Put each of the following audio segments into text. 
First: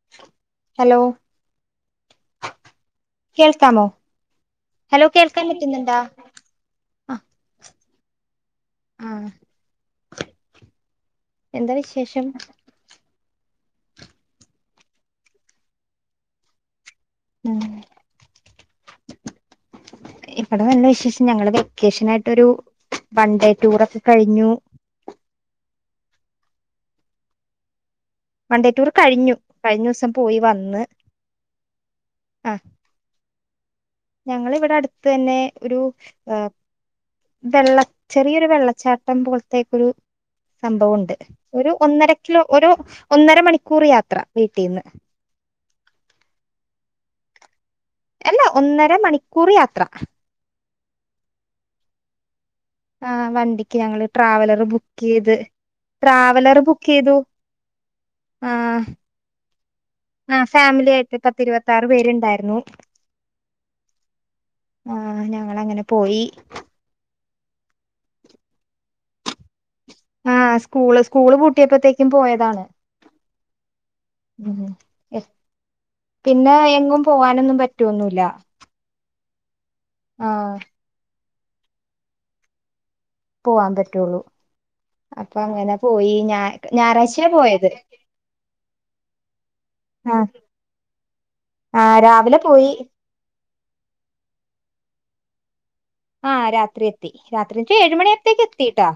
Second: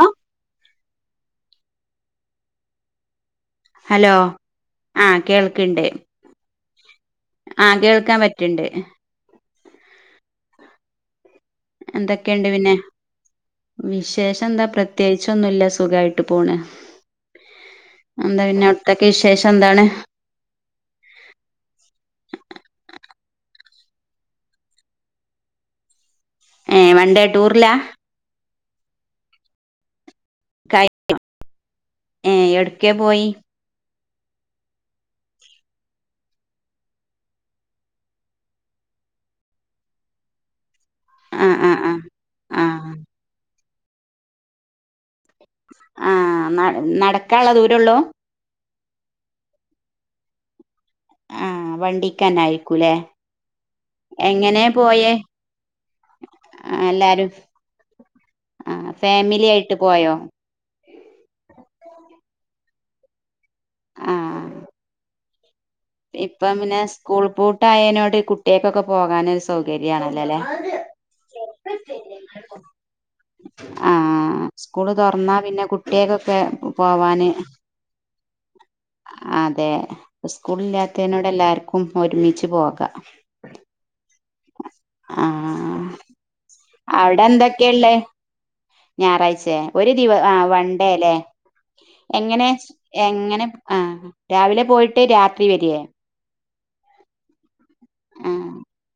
ആ ഹലോ കേൾക്കാമോ hello hello ആഹ് കേൾക്കാൻ കേൾക്ക്ണ്ട് പറ്റുന്നുണ്ടാ ആ ആക കേൾക്കാൻപ റ്റ്ണ്ട് ആ എന്താ വിശേഷം പിന്നെ വിശേഷം എന്താ പ്രത്യേകിച്ചൊന്നുമില്ല സുഖമായിട്ട് പോണ് ഉം എന്താ പിന്നെ അവിട്ത്തൊക്കെ വിശേഷം എന്താണ് ഇവിടെ നല്ല വിശേഷം ഞങ്ങള് വെക്കേഷൻ ആയിട്ട്ഒരു വൺ ഡേ ടൂറൊക്കെ കഴിഞ്ഞു ഏ വൺ ഡേ ടൂറിലാ വൺഡേ ടൂർ കഴിഞ്ഞു കഴിഞ്ഞോസം [unintelligible] ഏ ഏവടയ്ക്ക പോയി ഞങ്ങള് ഇവിടെ അടുത്ത് തന്നെ ഒരു ആഹ് വെള്ള ചെറിയൊരു വെള്ളച്ചാട്ടം പോല്ത്തേക്കൊരു സംഭവണ്ട് ആഹ് ഒരു ആഹ് ആഹ് ഒന്നരക്കിലോ ഒരു ആഹ് ഒന്നര മണി ക്കൂറിയാത്ര വീട്ടീന്ന്. ആഹ് ന നടക്കാ ള്ളെ ദൂ രൊള്ളോ? അല്ല ഒന്നര മണിക്കൂർ യാത്ര. ആഹ് വണ്ടിക്കെനായി ആഹ് വണ്ടിക്ക് ഞങ്ങള് ട്രാവലർ പോയേ ബുക്കെയ്ത് ട്രാവലർ ആഹ് ബുക്കെയ്ത് എല്ലാരും ആഹ് ഫാമിലി ആയിട്ട് പോയോ ആഹ് ഫാമിലിയായി ട്ട് പത്തിരുപത്താറ് പേരുണ്ടായിരുന്നു. ആഹ് ആഹ് ന ങ്ങളെങ്ങെനെ ഇപ്പം പിന്നെ സ് കൂൾ പൂട്ടയേനോട് കുട്ട്യേക്കൊക്കെ പോകാനോരു സൗ ആഹ് സ്കൂള് സ്കൂള് പൂട്ടിയപ്പഴ്ത്തേക്കും പോയതാണ്. ആഹ് ഉം സ്കൂള് തുറന്നാ പിന്നെ കുട്ടിയക്കൊക്കെ പിന്നെ എങ്ങും പോവാന് പോവാനൊന്നും പറ്റൊന്നുല്ല അതെ ആ സ്കൂളില്ലാത്തെനോട് എല്ലാർക്കും ഒരുമിച്ച് പോകാ പോവാൻ പറ്റുള്ളു. ആ അപ്പൊ അങ്ങനെ പോയി ഞാൻ അവിടെ എന്തൊക്കെയെള്ളേ ഞായറാഴ്ചയ ഒരു ദിവ ആ വൺഡേല്ലേ ആ രാവിലെ എങ്ങനെ പോയി എങ്ങനെ ആഹ് രാവിലെ പോയിട്ട് രാത്രി വരിയേ ആ രാത്രി എത്തി രാ ഏഴ്‌ ആ മണിയാപ്പത്തേക്ക് എത്തിട്ടാ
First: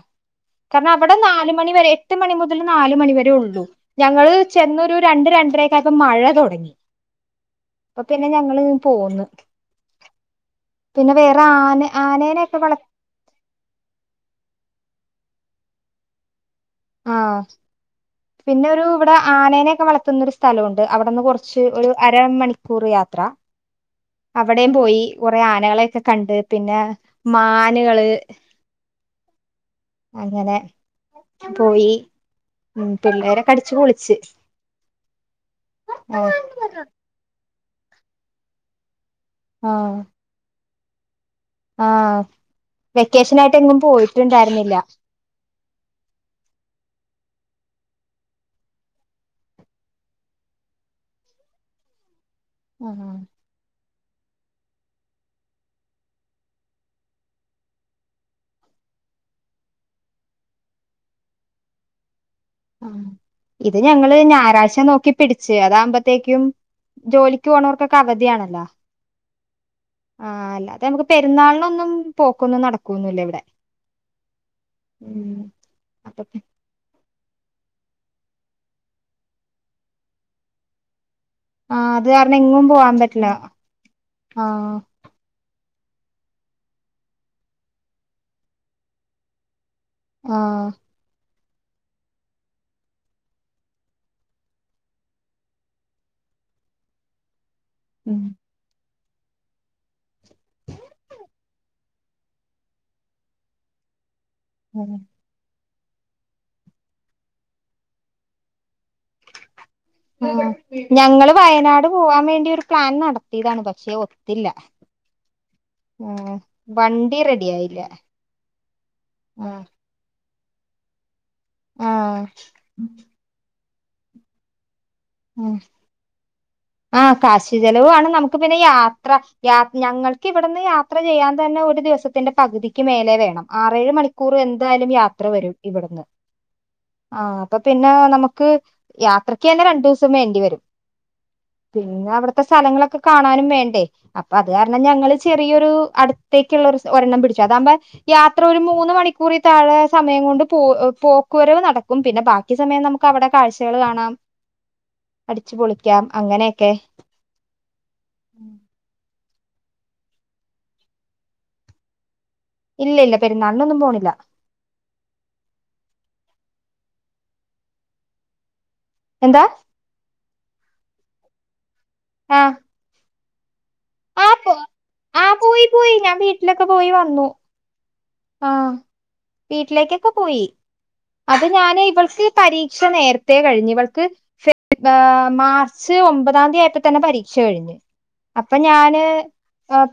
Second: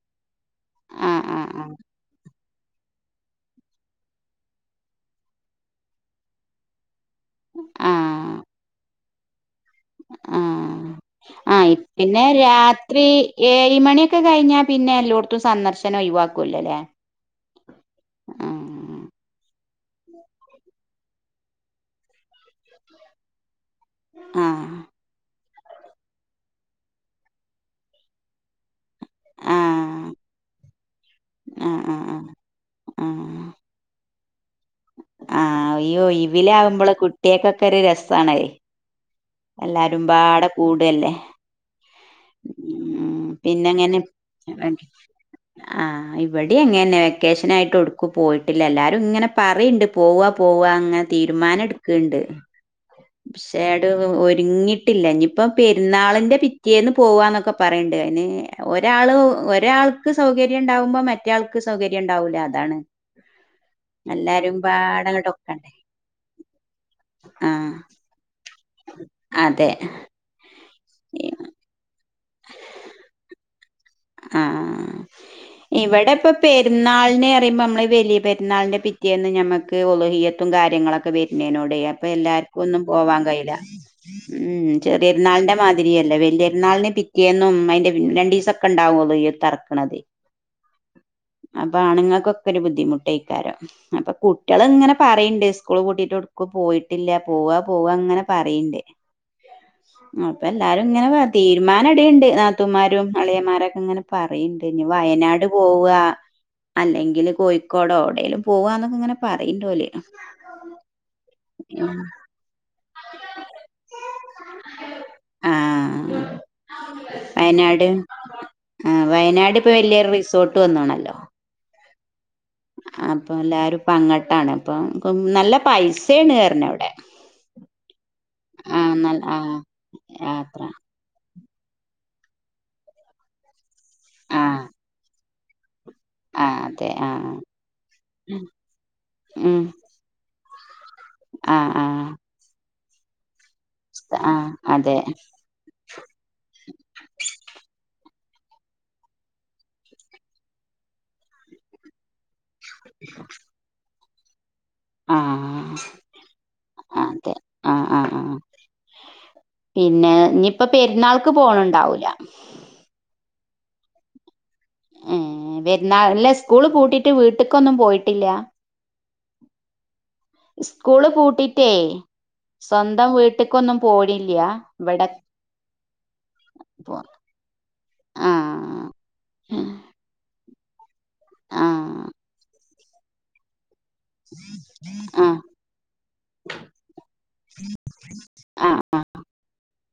ആ കാരണവിടെ ആ നാലുമണി വരെ എട്ട് മണി മു മുതൽ നാല് മണിവരെ ഉള്ളൂ ഞങ്ങള് ചെന്നൊരു രണ്ട് രണ്ടരേക്കായപ്പോ മഴ തുടങ്ങി ആ അപ്പൊ പിന്നെ ആ ഞങ്ങള് പോന്ന്. ആ പിന്നെ വേറെ ആ ആന പിന്നെ ആനേനെയൊക്കെ വളർ രാത്രി ഏഴ്‌ മണിയൊക്കെ കഴിഞ്ഞാ പി ന്നെ എല്ലായിടത്തും സന്ദർശനം ഒഴിവാ ആ ആ പിന്നെ ഒരു ഇവിടെ ആനേനെ വളർത്തുന്ന ഒരു സ്ഥലമുണ്ട് അവിടെന്ന് കുറച്ച് ഒരു അരമണിക്കൂർ യാത്ര ആ അവിടെ പോയി. [unintelligible] കുറെ ആനകളെൊക്കെ കണ്ട്. പിന്നെ മാനുകള്, ആ അങ്ങനെ ആ പോയി ആ ആ ഉം പിള്ളേരെ കടിച്ചു പൊളി ച്ച് ആ അയ്യോ ഇവലെ ആകുമ്പോള കുട്ടിയക്കെ ഒരു രസണേ. ആഹ് എല്ലാരുംപാട കൂടല്ലേ. ആഹ് ഉം വെക്കേഷനായിട്ട് പിന്നെ എങ്ങും എങ്ങനെ പോയിട്ടുണ്ടായിരുന്നില്ല ആ ഇവിടെ എങ്ങെ വെക്കേഷൻ ആയി ട്ട് എവിടേക്കും പോയിട്ടില്ല എല്ലാരും ഇങ്ങനെ പറയണ്ടേ പോവ പോവാ അങ്ങനെ തീരുമാനം എടുക്കണ്ട്. ആഹ് പക്ഷേട് ഒരുങ്ങിട്ടില്ല ഇനിയിപ്പ പെരുന്നാളിന്റെ പിറ്റേന്ന് പോവാന്നൊക്കെ പറയണ്ട്. അയിന് ഒരാള് ഒരാൾക്ക് സൗകര്യം ഉണ്ടാവുമ്പോ മറ്റാൾക്ക് സൗകര്യം ഉണ്ടാവൂല. അ ഇത് ഞങ്ങള് ഞായറാഴ്ച നോക്കി പാടങ്ങട്ട് പിടിച്ച് ഒക്കണ്ടേ അതാകുമ്പത്തേക്കും ജോലിക്ക് ആഹ് പോണവർക്കൊ അവധിയാണ് അല്ല അതെ ആഹ് അല്ല നമുക്ക് പെരുന്നാളിനൊന്നും പോക്കൊന്നും നടക്കുവൊന്നൂല്ല ഇവിടെ ആഹ് ആഹ് ഉം ഇവിടെ അപ്പൊ ഇപ്പൊ പെരുന്നാളിനെ പറയ്മ്പം നമ്മൾ വെലിയ പെരുന്നാളിന്റെ പിറ്റേന്ന് നമക്ക് ഒളഹിയത്തും കാര്യങ്ങളൊക്കെ വെര് പിന്നനോടെ ആഹ് അപ്പൊ അത് കാരണം എല്ലാർക്കും എങ്ങും ഒന്നും പോവാൻ പറ്റില്ല കഴിയില്ല ഉം ആഹ് ചെറിയൊരുന്നാളിന്റെ മാ പിരിയേല്ലേ വലിയൊരുന്നാളിനെ പിറ്റേന്നും അതിന്റെ രണ്ടീസം ക്കെണ്ടാവോള് ഈ തറക് ആഹ് അപ്പ ആണുങ്ങൾക്കൊക്കെ ഒരു ബുദ്ധിമുട്ടായിക്കാരം അപ്പൊ കുട്ടികൾ ഇങ്ങനെ പറയുണ്ട് സ്കൂൾ കൂട്ടിട്ട്ടുക്ക് പോയിട്ടില്ല പോവാ പോവാ അങ്ങനെ ഉം പറയിണ്ട് അപ്പം എല്ലാരുംങ്ങനെ തീരുമാന ടിയ്ണ്ട് നാത്തൂംമാരും അളിയംമാരും [unintelligible] ഇങ്ങനെ പറയണ്ട് ഇനി ഉം വയനാട് പോവ അല്ലെങ്കിൽ കോഴിക്കോട് എവിടെേലും പോവ ആ ഞങ്ങള് വയനാട് പോവാൻ വേണ്ടി പ്ലാൻ നടത്തിയതാണ് പക്ഷേ ഒത്തില്ല ആഹ് ഉം വണ്ടി റെഡി ആയില്ല വയനാട് ഉം വന്നോണല്ലോ അപ്പൊ എല്ലാരും പങ്ങട്ടാണ് അപ്പ നല്ല പൈസയാണ് ആ കാശ് ചെലവുണ് നമുക്ക് പിന്നെ ആഹ് യാത്ര നല്ല യാ ആഹ് ഞങ്ങൾക്ക് ഇവിടുന്ന് യാത്ര ചെയ്യാൻ തന്നെ ഒരു ദിവസത്തിന്റെ പകുതിക്ക് മേലെ വേണം ആറേഴ് മണിക്കൂർ ആഹ് എന്തായാലും യാത്ര വരും ഇവിടുന്ന് ആഹ് അതെ ആ ആഹ് അപ്പ പിന്നെ നമുക്ക് യാത്രക്ക് ഉം തന്നെ രണ്ടു ദിവസം വേണ്ടിവരും ആഹ് ആഹ് പിന്നെ അവിടത്തെ സ്ഥലങ്ങള കാണാനു വേ [unintelligible] അപ്പൊ ആഹ് അത് കാരണം അതെ ഞങ്ങള് ചെറിയൊരു അടുത്തേക്കുള്ള ഒരെണ്ണം പിടിച്ചു അതാകുമ്പോ യാത്ര ഒരു മൂന്ന് മണിക്കൂറി താഴെ സമയം കൊണ്ട് പോ പോക്കുവരവ് നടക്കും പിന്നെ ബാ ഈ സമയം നമുക്ക് അവിടെ കാഴ്ചകൾ കാണാം ആഹ അടിച്ചു ആഹ് പൊളിക്കാം അങ്ങനെയൊക്കെ അതെ ആഹ് ആഹ് ആഹ് പിന്നെ ഇനിയിപ്പ പെരുന്നാൾക്ക് പോണുണ്ടാവൂല ഇല്ല ഇല്ല പെരുന്നാളിനൊന്നും പോണില്ല ഏ വരുന്നാ ഇല്ല സ്കൂള് പൂട്ടിട്ട് വീട്ട്ക്കൊന്നും പോയിട്ടില്ല എന്താ സ്കൂള് പൂട്ടി ഏയ് ആഹ് സ്വന്തം വി ന്നും ആ പോണില്ല പോ ഇവിടെ ആ പോയി പോയി ഞാൻ വീട്ടിലൊക്കെ പോയി പോ വന്നു ആ ആഹ് വീട്ടിലേക്കൊക്കെ പോയി അത് ആ ആ ഞാന് ഇവൾക്ക് പരീ രീക്ഷ നേരത്തെ കഴിഞ്ഞ് ആ മാർച്ച് ഒമ്പതാം തീയ ആയപ്പോ തന്നെ പരീക്ഷ കഴിഞ്ഞ് അപ്പൊ ഞാന്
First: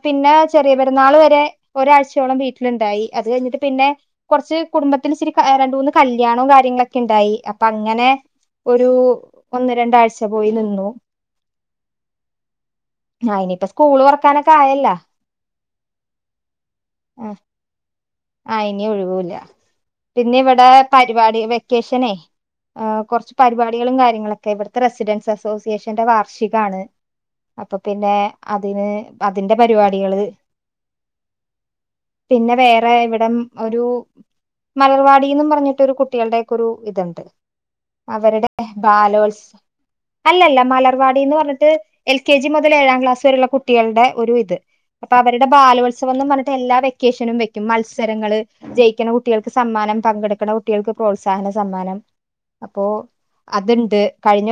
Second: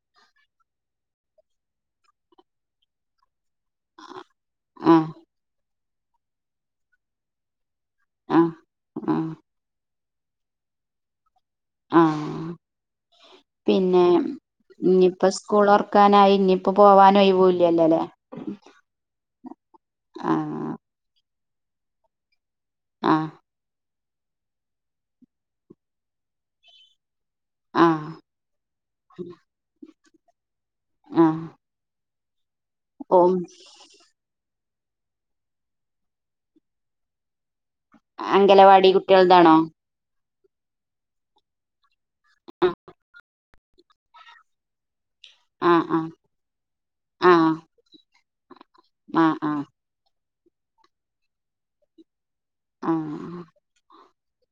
പിന്നെ ചെറിയ പെരുന്നാൾ വരെ ഒരാഴ്ചയോളം വീട്ടിലുണ്ടായി അത് കഴിഞ്ഞിട്ട് പിന്നെ കുറച്ച് ആ ആ കുടുംബത്തിൽ ഇച്ചിരി രണ്ട് മൂന്ന കല്യാണവും കാര്യങ്ങളൊക്കെ ഉണ്ടായി അ അങ്ങനെ ആ ഒരു ഒന്ന് രണ്ടാഴ്ച പോയി നിന്നു ആ ആ ഇനിയിപ്പ സ്കൂള് പിന്നെ തു റക്കാനൊക്കെ ആയല്ല ക്കാനായി ഇപ്പ പോവാനും ഒഴുവൂല്ലല്ലേ ആ ഇനി ഒഴിവൂല ആ പിന്നെ ഇവിടെ പരു രിവാടി വെക്കേഷനെ ആ കുറച്ച് പരിപാടികളും കാര്യ- ഞങ്ങളൊക്കെ ഇവിടുത്തെ റെസിഡൻസ് അസോസിയേഷന്റെ വാർഷികാണ് അപ്പൊ ആ പിന്നെ അതിന് അതിന്റെ പരിപാടി കുട്ടികള് ആഹ പിന്നെ വേ [unintelligible] ഇവിടം ഒരു- മലർവാടിന്നും പറഞ്ഞിട്ട് കുട്ടികളുടെയൊക്കെ ഒരു ഇത്ണ്ട് അംഗനവാടി കുട്ടികൾതാണോ അല്ലല്ല മലർവാടിന്ന് പറഞ്ഞിട്ട് എൽ കെ ജി ആ മുതൽ ഏഴാം ക്ലാസ് വരെയുള്ള കുട്ടികളുടെ ഒരു ഇത് അപ്പൊ അവരുടെ ആ ആ ബാലോത്സവമെന്നും പറഞ്ഞട്ട് എല്ലാ ആ വെക്കേഷനും വെ മത്സരങ്ങള് ജയിക്കുന്ന ആ ആ കുട്ടികൾക്ക് ആ സമ്മാനം പങ്കെടു ജയിക്കണ കുട്ടികൾക്ക് പ്രോത്സാഹന സമ്മാനം അപ്പോ ആ അതുണ്ട് കഴിഞ്ഞ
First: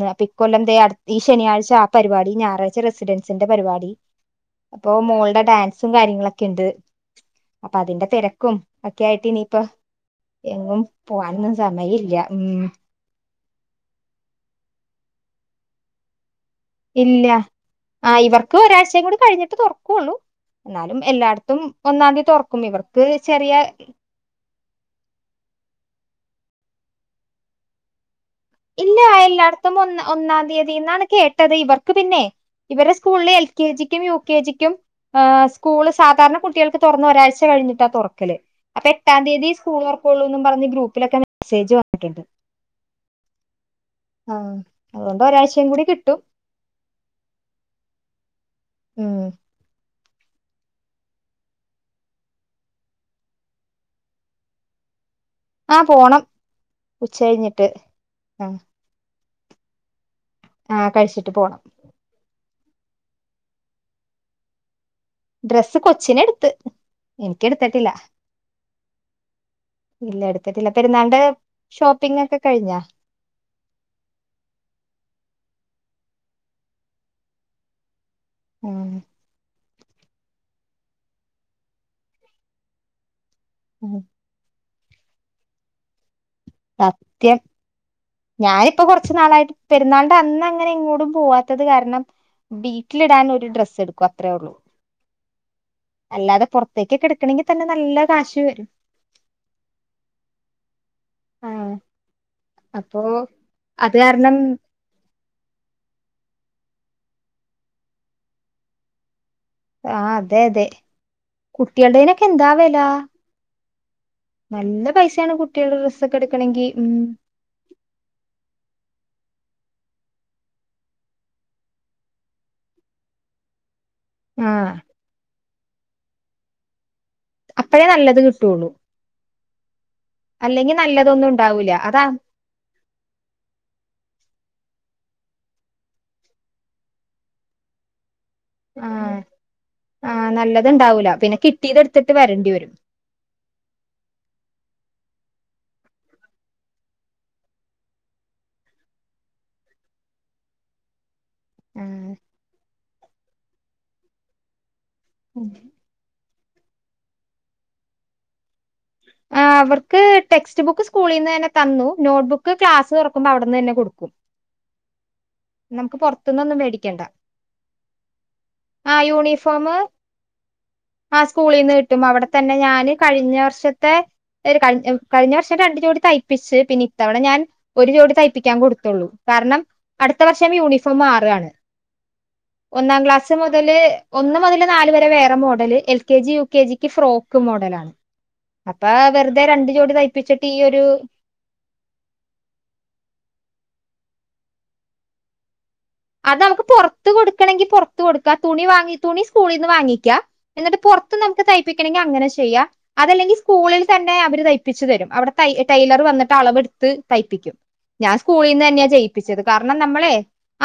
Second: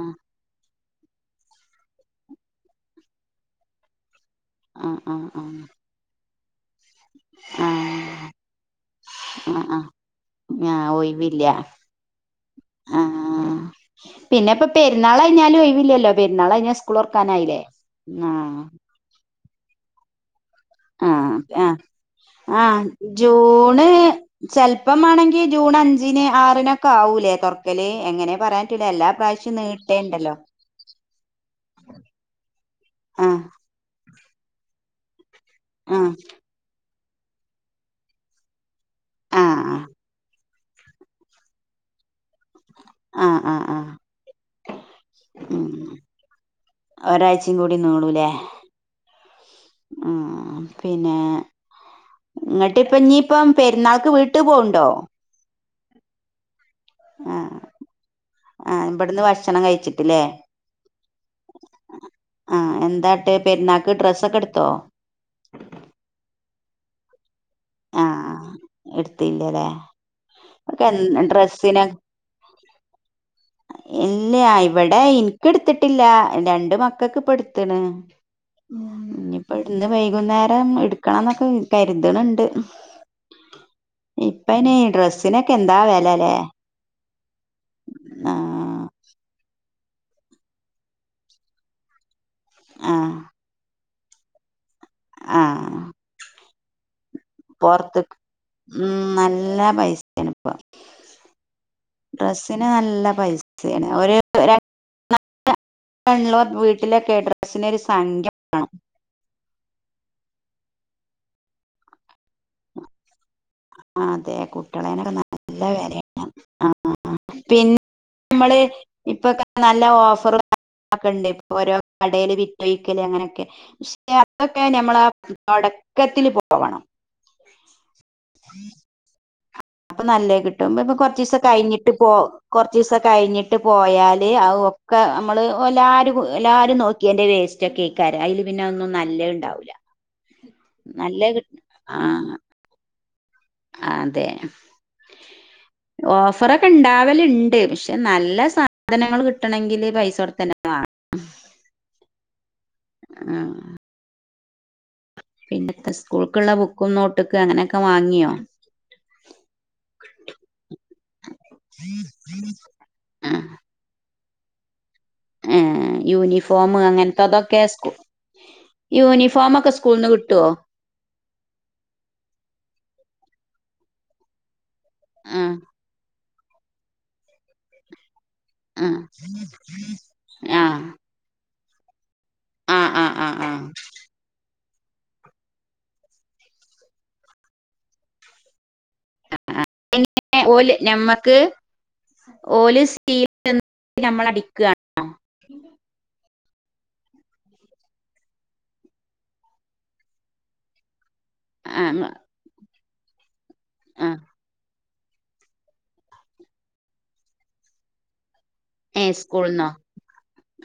ആ ആ അപ്പം ഇ കൊല്ലം ദേ- ഈ ശനിയാഴ്ച ആ പരിപാടി ഞായറാഴ്ച റെസിഡൻസിന്റെ പരിപാടി ആ അപ്പോ മോളുടെ ഡാൻസും കാര്യങ്ങ ഇണ്ട് ആ അപ്പൊ അതിന്റെ തിരക്കും ഒക്കെ ആയിട്ട് ഇനിയിപ്പം ആ ആ എങ്ങും ഒഴിവില്ല പോകാനൊന്നും സമയം ഇല്ല ഉം പിന്നപ്പം പെരുന്നാൾ കഴിഞ്ഞാലും ഒഴിവില്ലല്ലോ പെരുന്നാൾ കഴിഞ്ഞാൽ സ്കൂൾ ഇല്ല തുറക്കാനായില്ലേ ആ ഇവർക്ക് ഒരാഴ്ചയും കൂടി കഴി അത് തുറക്കുവുള്ളൂ ആ അ തുറക്കും ആഹ് ഇവർക്ക് ചെറിയ ജൂണ് ചെല്പ്പമാണെങ്കി ജൂൺ അഞ്ചിന് ആ നിനക്ക് ആവൂലേ തുറക്കല് എങ്ങനെ പറയാൻ പറ്റൂല ഇല്ല എല്ലാ പ്രാവശ്യം എല്ലാടുത്തും ഒന്ന് നീട്ടേണ്ടല്ലോ ഒന്നാം തീയതിന്നാണ് കേട്ടത് ഇവർക്ക് പിന്നെ ഇവരടെ സ്കൂളില് ആഹ് എൽ കെ ജിക്കും യു കെ ജി ക്കും ആ സ്കൂള് ആഹ് സാധാരണ കുട്ടികൾക്ക് തുറന്ന ഒരാഴ്ച കഴിഞ്ഞിട്ട് ആ തുറക്കല് അപ്പൊ എട്ടാം തീയതി സ്കൂൾ ആഹ് വർക്കുള്ളൂ എന്നും പറഞ്ഞ് ഗ്രൂപ്പിലൊക്കെ മെസ്സേജ് വന്നിട്ടുണ്ട് അ അ അ ഉം അതുകൊണ്ട് ഒരാഴ്ചയും കൂടി കിട്ടും ഒരാഴ്ചയും കൂടി നീളൂലേ ഉം ആ പിന്നെ ഇങ്ങിട്ട ഇപ്പ ഇനിയിപ്പം പെരുന്നാൾക്ക് വീട്ടു പോണ്ടോ ആഹ് പോണം ഉച്ച ആഹ് കഴിഞ്ഞിട്ട് ആഹ് ഇവിടുന്ന് ഭക്ഷണം കഴിച്ചിട്ടില്ലേ ആഹ് കഴിച്ചിട്ട് പോണം ആഹ് എന്താട്ട് പെരുന്നാക്ക് ഡ്രസ്സൊക്കെ എടുത്തോ ഡ്രസ്സ് കൊച്ചിന് എടുത്ത് എം ആഹ് ഇല്ല എടുത്തിട്ടില്ല പെരുന്നാളിന്റെ എടുത്തില്ലല്ലേക്ക ഡ്രസിന് ഷോപ്പിംഗ് ഒക്കെ കഴിഞ്ഞാ ഇല്ല ഇവിടെ ഇൻ കെടുത്തിട്ടില്ല രണ്ട് മക്കൾക്ക് എടുത്ത് ണ് ഉം ഇനിപ്പോ ഇടുന്ന് വൈകുന്നേരം ഇവിം എടുക്കണം എന്നൊക്കെ കരുതണുണ്ട് ഉം [inaudible] ഇപ്പനെ ഡ്രസ്സിനൊക്കെ എന്താ വില അല്ലേ ആ ത്യം ഞാനിപ്പ ആഹ് കുറച്ചു നാളായിട്ട് പെരുന്നാളുടെ അന്ന് അങ്ങനെ ഇങ്ങോട്ടും പോവാത്തത് കാരണം വീട്ടിലിടാനൻ ഒരു ഡ്രസ്സ് എടുക്കും അത്രേ ഉള്ളൂ അ അല്ലാതെ പുറത്തേക്ക് കിട് റത്ത് ഉം നല്ല പൈസയാണ് ഇപ്പ ആഹ് ഡ്രസിന് അപ്പൊ നല്ല പൈസയാണ് അത് ഒരു കാരണം [unintelligible] വീട്ടിലെ കേഡ്രസിന ഒരു സംഖ്യണം ആ അതെ അതെ കുട്ടികളടേനൊക്കെ എന്താാവല ആ അതെ കുട്ടികളെനൊക്കെ നല്ല കുട്ടികളുടെ വിലയാണ് ഡ്രസ്സൊക്കെ എടുക്കണെങ്കി ആ ഉം പിന്നെ നമ്മള് ഇപ്പൊ നല്ല ഓഫർക്കണ്ട് ഓരോ കടേല് വിറ്റൊഴിക്കല് അങ്ങനെയൊക്കെ അതൊക്കെ ആഹ് ഞമ്മളാ തൊടക്കത്തില് പോണം അപ്പഴേ നല്ലത് കിട്ടുള്ളു അപ്പൊ നല്ല കിട്ടും ഇപ്പ കൊറച്ച് ദിവസം ഉണ്ടാവൂല കഴിഞ്ഞിട്ട് അതാ പോ കൊറച്ചീസം കഴിഞ്ഞിട്ട് പോയാല് ആ ക്കെ നമ്മള് എല്ലാരും എല്ലാരും നോക്ക്യേൻ്റെ വേസ്റ്റ് ഒക്കെ കേക്കാരം അയില് ആ ആ നല്ലതുണ്ടാവൂല നല്ല പിന്നെ കി കിട്ടിയത്എട്ടുത്തിട്ട് ആഹ് വരണ്ടി വെരും അതെ ഓഫറൊക്കെ ഇണ്ടാവലുണ്ട് പക്ഷെ നല്ല സാധനങ്ങൾ കിട്ടണങ്കില് പൈസ കൊടുത്തെന്നെ വാങ്ങണം ആ ആ ഉം. പിന്നത്തെ സ്കൂൾ ക്കുളള ബുക്കും നോട്ടുക്കും അങ്ങനെക്കേ വാങ്യോ ആ അവർക്ക് ടെക്സ്റ്റ് ബുക്ക് സ്കൂളീന്നെന്നെ തന്നു നോട്ട്ബുക്ക് ക്ലാസ് തുറക്കുമ്പോ ആഹ് അവിടെന്ന് തന്നെ കൊടുക്കും നമുക്ക് പൊറത്തുന്നൊന്നും യൂണിഫോം മേടിക്കണ്ട അങ്ങനത്തതൊക്കെ സ്കൂ ആ യൂണിഫോമൊക്കെ യൂണിഫോമ് സ്കൂൾന്ന് കിട്ടുവോ ആ സ്കൂളിൽന്ന് കിട്ടും അവിടെ തന്നെ ഞാന് കഴിഞ്ഞ വർഷത്തെ ഒരു ക കഴിഞ്ഞ ആ വർഷം രണ്ടു ജോടി തയ് പ്പിച്ച് പിന്നെ ഇത്തവണ ഞാൻ ഒരു ജോടി ത പ്പിക്കാൻ ആ കൊടുത്തുള്ളൂ കാരണം ടുത്ത വർഷം ആ യൂണിഫോം മാറാണ് ആ ഒന്നാം ആ ആ ക്ലാസ്സ് മുതല് ഒന്ന് മുതല് നാല് വരെ വേറെ model L K G U K ജിക്ക് ഫ്രോക്ക് മോഡലണ അപ്പ വെറുതെ രണ്ട് ജോടി ആ തയ്പ്പിച്ചിട്ട് ഈ ഓല് ഒരു ഞമ്മക്ക് നമ്മളടിക്കാണോ അത് നമ്മക്ക് പൊറത്ത് കൊടുക്കണങ്കി പൊറത്ത് കൊടുക്ക തുണി വാങ്ങി തുണി സ്കൂളിന്ന് വാങ്ങിക്ക ന്ന്ട്ട് പൊറത്ത് ത്ത് നമ്മക്ക് തയ്പ്പിക്കണെങ്കി ആ അങ്ങനെ ചെയ്യാ അതല്ലെങ്കിൽ സ്കൂളിൽ ആ തന്നെ അവര് തയ്പിച്ചുതരും അവിടെ ത ടൈലർ വന്നിട്ട് അളവെട്ത്ത് തയ്പിക്കും ഞാൻ സ്കൂളിന്നെന്ന ഏ ചെയ്യിപ്പിച്ചത് സ്കൂൾന്നോ കാരണം നമ്മളെ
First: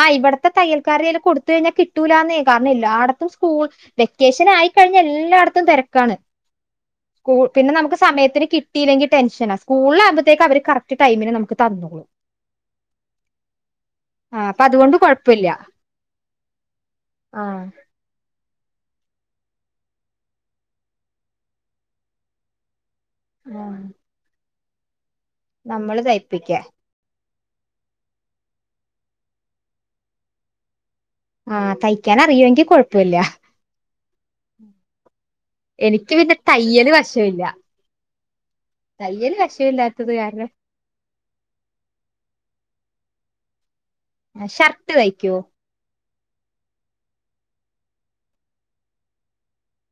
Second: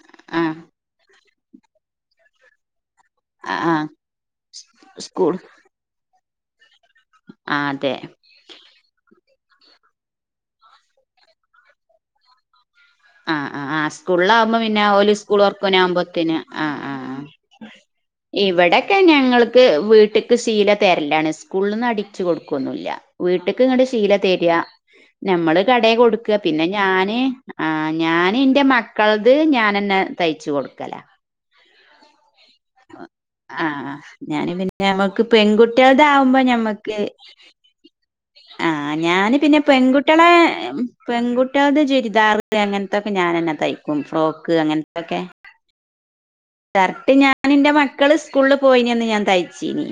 ആ ഇവിട്ത്തെ തയ്യൽക്കാര് [unintelligible] കൊടുത്ത കഴിഞ്ഞാ കിട്ടൂല ന്നെ കാരണം എല്ലാ ഇപ്പം സ്കൂ ആ ആ വെക്കേഷനായിക്കഴിഞ്ഞ സ്കൂൾ എല്ലാടത്തും തെരക്കാണ് സ്കൂ ആ പിന്നെ അതെ നമുക്ക് സമയത്തിന് കിട്ടിയില്ലെങ്കി ടെൻഷന സ്കൂളിലാകുമ്പോത്തേക്ക് അവര് കറക്ട് ടൈമിന് നമ്മക്ക് തന്നോളും ആ ആ ആ ആ സ്കൂളാകുമ്പോ അപ്പൊ പിന്ന അതുകൊണ്ട് ഓല് കുഴപ്പമില്ല സ്കൂളൊർക്കാനാവുമ്പോതിന് ആ ആ ആ ആഹ് ഇവിടെക്കെ ഞങ്ങൾക്ക് വീട്ട്ക്ക് സീല തര്ലാണ് സ്കൂൾന്ന് അടിച്ച് കൊട്ക്കൊന്നുല്ല വീട്ട്ക്ക് ങ്ങട് ശീല തരാ നമ്മള് കടെ കൊട്ക്ക പിന്നെ ഞാന് ആ ഞാന് ന്റെ മക്കൾത് ഞാനെന്നെ തയ്ച്ച് കൊട്ക്കല ആ തയ്ക്കാനറിയോ ആ ഞാന് പിന്നെ ഞമ്മക്ക് പെൺകുട്ട്യെൾ എനിക്ക് പിന്നെ താവുമ്പോ തയ്യല് ഞമ്മക്ക് വശമില്ല ആ ഞാന് തയ്യല് പിന്നെ വശമില്ലാത്തത് പെൺകുട്ട്യെളെ കാരണം പെൺകുട്ട്യെൾത് ചുരിദാർ അങ്ങ ത്തൊക്ക ഞനെന്നെ തയ് ക്കും ഫ്രോക്ക് ഷർട്ട് അങ്ങൻത്തൊക്കെ തയ്ക്കുവോ ഷർട്ട് ഞാൻ ന്റെ മക്കള് സ്കൂൾല് പോയിന്യന്ന് ഞാൻ തയ്ച്ചീനി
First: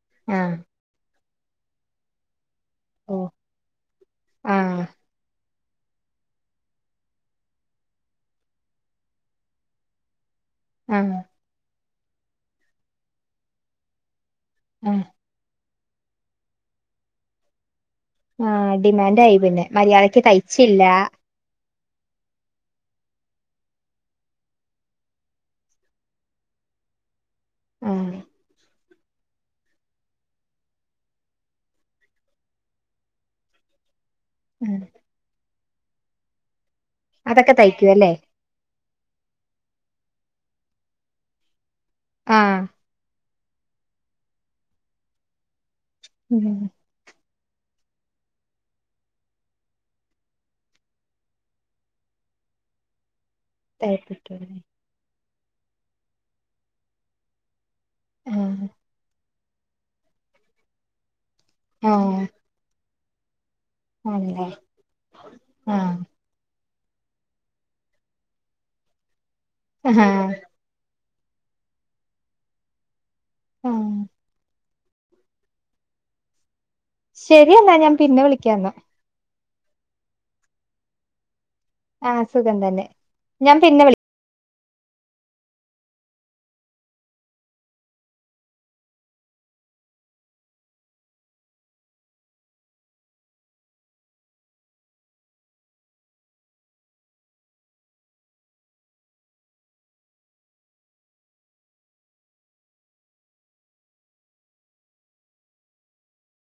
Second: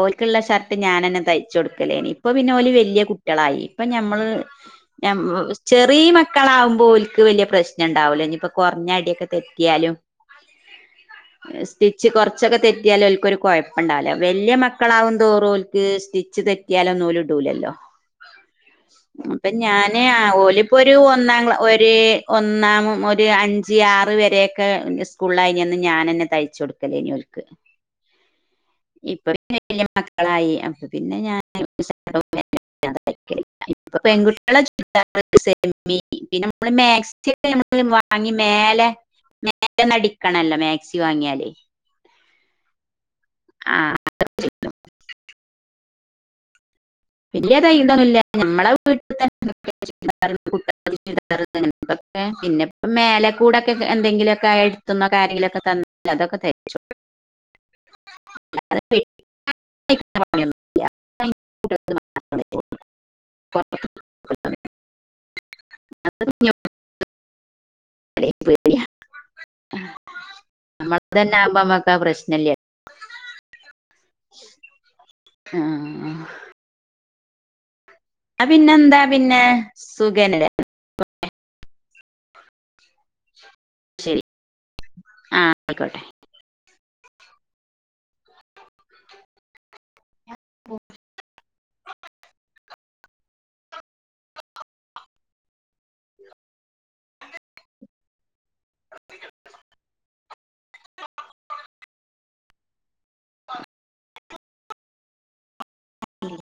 ഓൽക്ക്ള്ള ആഹ് ഷർട്ട് ഞാനെന്നെ തയ് ച്ചൊട്ക്കലേനി ഇപ്പ പിന്നെ വല്യ ഓ കുട്ട്യെളായി ഇപ്പ നമ്മള് ആഹ് ഞം സ് ചെറീ മക്കളാവുമ്പോൽക്ക് വെല്ല്യ പ്രശ്നണ്ടാവൂല ഞ്‌പ്പം കൊർഞ്ഞ അടിയൊക്കെ തെറ്റ്യാലും ആ സ്റ്റിച്ച് കൊർച്ചൊക്കെ തെറ്റ്യാല് ഓൽക്കൊരു കൊയപ്പണ്ടാവൂല വല്യ ആഹ് മക്കളാവുതോറും ഓൽ ക്ക് സ്റ്റിച്ച് തെറ്റ്യാലൊന്നും ഓല് ഇടൂലല്ലോ ആഹ് ഡിമാൻഡ് ആയി അപ്പ പിന്നെ ഞാന് ആ മര്യാദക്ക് ഓല് തയ്ച്ചില്ല പ്പൊരു ഒന്നാംക്ലാ ഒര് ര് ഒന്നാം ഒര് അഞ്ച് ആറ് വരേക്കെ സ്കൂളായ്ന്യന്ന് ഞാനെന്നെ തയ്ച്ചൊട്ക്കലേനി ഓൽക്ക് ആ ഇപ്പ പിന്നെ വല്യ മക്കളായി അപ്പൊ പിന്നെ ഞാൻ [unintelligible] പ്പ പെങ്കുട്ട്യേളെ ആഹ് ചുരിദാറ് [unintelligible] [unintelligible] പിന്നെ നമ്മള് മാക്സിക്കെ അതൊക്കെ നമ്മള് തയ്ക്കും അല്ലേ വാങ്ങി മേലെ [unintelligible] [unintelligible] അടിക്കണല്ലോ മാക്സി വാങ്ങിയാല് ആ ആ [unintelligible] ഉം വെല്ല്യ തയ്യലൊന്നുല്ല ഞമ്മളെ വീട്ട്ത്തെ [unintelligible] ചുരിദാര് [unintelligible] പിന്നെപ്പ മേല കൂടെക്കെക്ക് തയ്പ്പിക്കും എന്തെങ്കിലൊക്കെ എട്ത്ത്ന്നൊ ആരേലൊക്കെ തന്ന അതൊക്കെ തയ്ച്ചും ആഹ് [unintelligible] [inaudible] ആഹ്ആ [inaudible] ആഹ്ആ [inaudible] [inaudible] ഹാഹാ ഇതന്നാമ്പം അമ്മക്കാ പ്രശ്നെല്ല്യ. ഉംഹ് ആഹ് ശെരിയെന്നാ ഞാൻ പിന്നെ ആഹ് വിളിക്കാന്നാ പിന്നെന്താ പിന്നെ സുഖേല്യാ ആ സുഖം തന്നെ ഞാൻ പിന്നെ വിളി ശരി ആ ആക്കോട്ടെ ബോക് [inaudible] ആഹ ഉംഹ്